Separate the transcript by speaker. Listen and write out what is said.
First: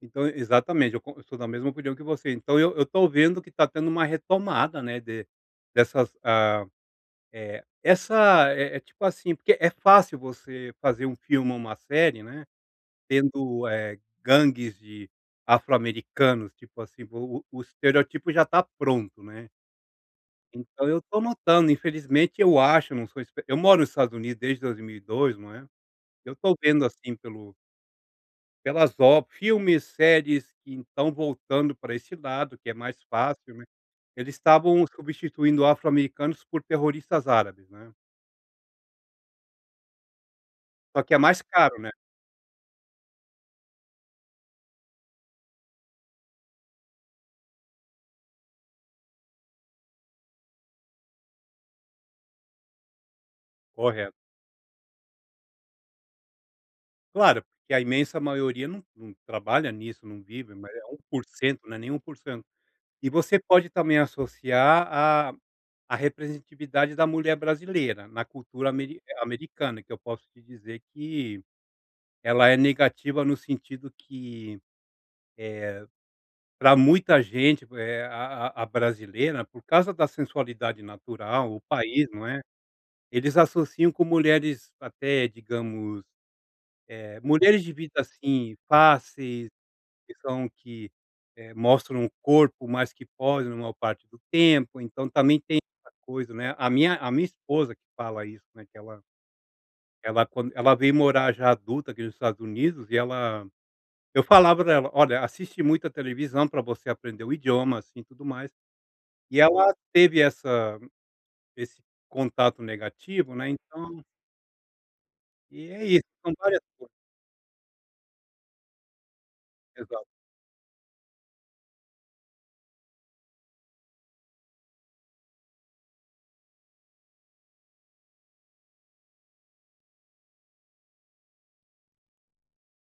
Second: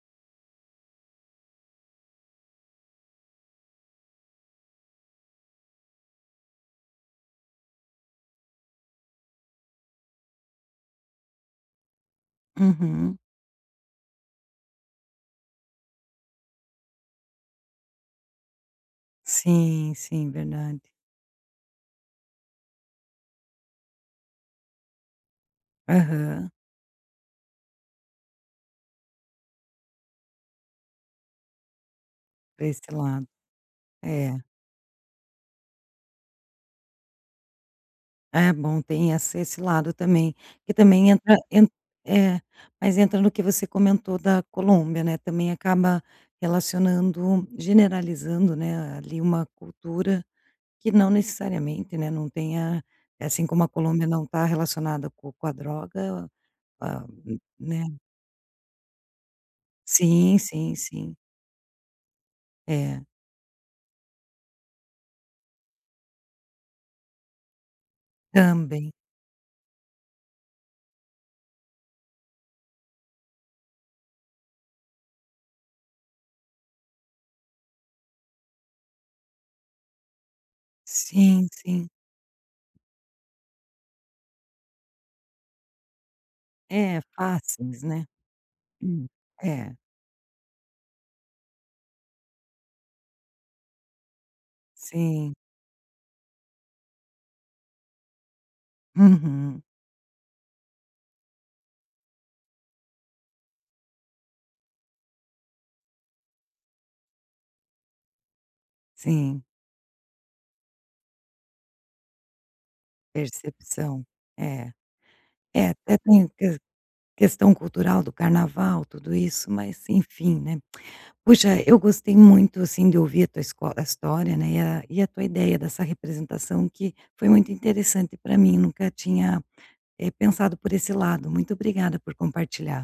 Speaker 1: Então e exatamente, eu con eu sou da mesma opinião que você, então eu eu estou vendo que está tendo uma retomada, né, de dessas ah, eh, essa, eh eh, tipo assim porque é fácil você fazer um filme ou uma série, né,
Speaker 2: Uhum.
Speaker 1: tendo, eh, gangues de afro americanos, tipo assim, o o o estereótipo já está pronto, né.
Speaker 2: Sim, sim,
Speaker 1: Então
Speaker 2: verdade.
Speaker 1: eu estou notando, infelizmente, eu acho, eu não sou espe eu moro no Estados Unidos desde 2002, não é. Eu
Speaker 2: Aham.
Speaker 1: estou vendo, assim, pelo pelas ob filmes, séries que estão voltando para esse lado,
Speaker 2: Para
Speaker 1: que é
Speaker 2: esse
Speaker 1: mais
Speaker 2: lado.
Speaker 1: fácil, né. Eles
Speaker 2: É.
Speaker 1: estavam substituindo afro americanos por terroristas árabes, né.
Speaker 2: É bom, tem essa esse lado também, que
Speaker 1: Só
Speaker 2: também
Speaker 1: que é
Speaker 2: entra
Speaker 1: mais
Speaker 2: ent
Speaker 1: caro, né.
Speaker 2: é. Mas entra no que você comentou da Colômbia, né, também acaba relacionando generalizando, né, ali, uma cultura que não necessariamente, né, não tenha eh, assim como a Colômbia
Speaker 1: Correto.
Speaker 2: não está relacionada com com a droga, com a
Speaker 1: Claro, porque a
Speaker 2: né.
Speaker 1: imensa maioria não não trabalha nisso, não
Speaker 2: Sim,
Speaker 1: vive,
Speaker 2: sim,
Speaker 1: mas é é um
Speaker 2: sim.
Speaker 1: por cento, né, nem 1%.
Speaker 2: É.
Speaker 1: E você pode também associar a a representatividade da mulher brasileira na cultura
Speaker 2: Também.
Speaker 1: ameri americana, que eu posso te dizer que ela é negativa no sentido que, eh, para muita gente, eh, a a a brasileira, por causa da sensualidade
Speaker 2: Sim,
Speaker 1: natural, o
Speaker 2: sim
Speaker 1: país, não é, eles associam com mulheres, até digamos,
Speaker 2: É,
Speaker 1: eh, mulheres de
Speaker 2: fáceis,
Speaker 1: vida,
Speaker 2: né.
Speaker 1: assim,
Speaker 2: Hum,
Speaker 1: fáceis
Speaker 2: é.
Speaker 1: que são que, eh, mostram o corpo mais que pode na maior parte do tempo, então
Speaker 2: Sim.
Speaker 1: também tem essa coisa, né. A minha a minha esposa que fala isso, né, que ela
Speaker 2: Uhum.
Speaker 1: ela quand ela veio morar já adulta aqui nos Estados Unidos e ela eu falava para ela: "olha, assisti muita televisão para você aprender o idioma, assim, e tudo mais". E
Speaker 2: Sim.
Speaker 1: ela teve essa esse contato negativo, né, então
Speaker 2: Percepção, é. É,
Speaker 1: E é
Speaker 2: até
Speaker 1: isso,
Speaker 2: tem
Speaker 1: são
Speaker 2: ques
Speaker 1: várias coisas.
Speaker 2: questão cultural do carnaval, tudo isso, mas
Speaker 1: Exato.
Speaker 2: enfim, né. Puxa, eu gostei muito, assim, de ouvir a tua escola história, né, e a e a tua ideia dessa representação, que foi muito interessante para mim. Nunca tinha, eh, pensado por esse lado. Muito obrigada por compartilhar.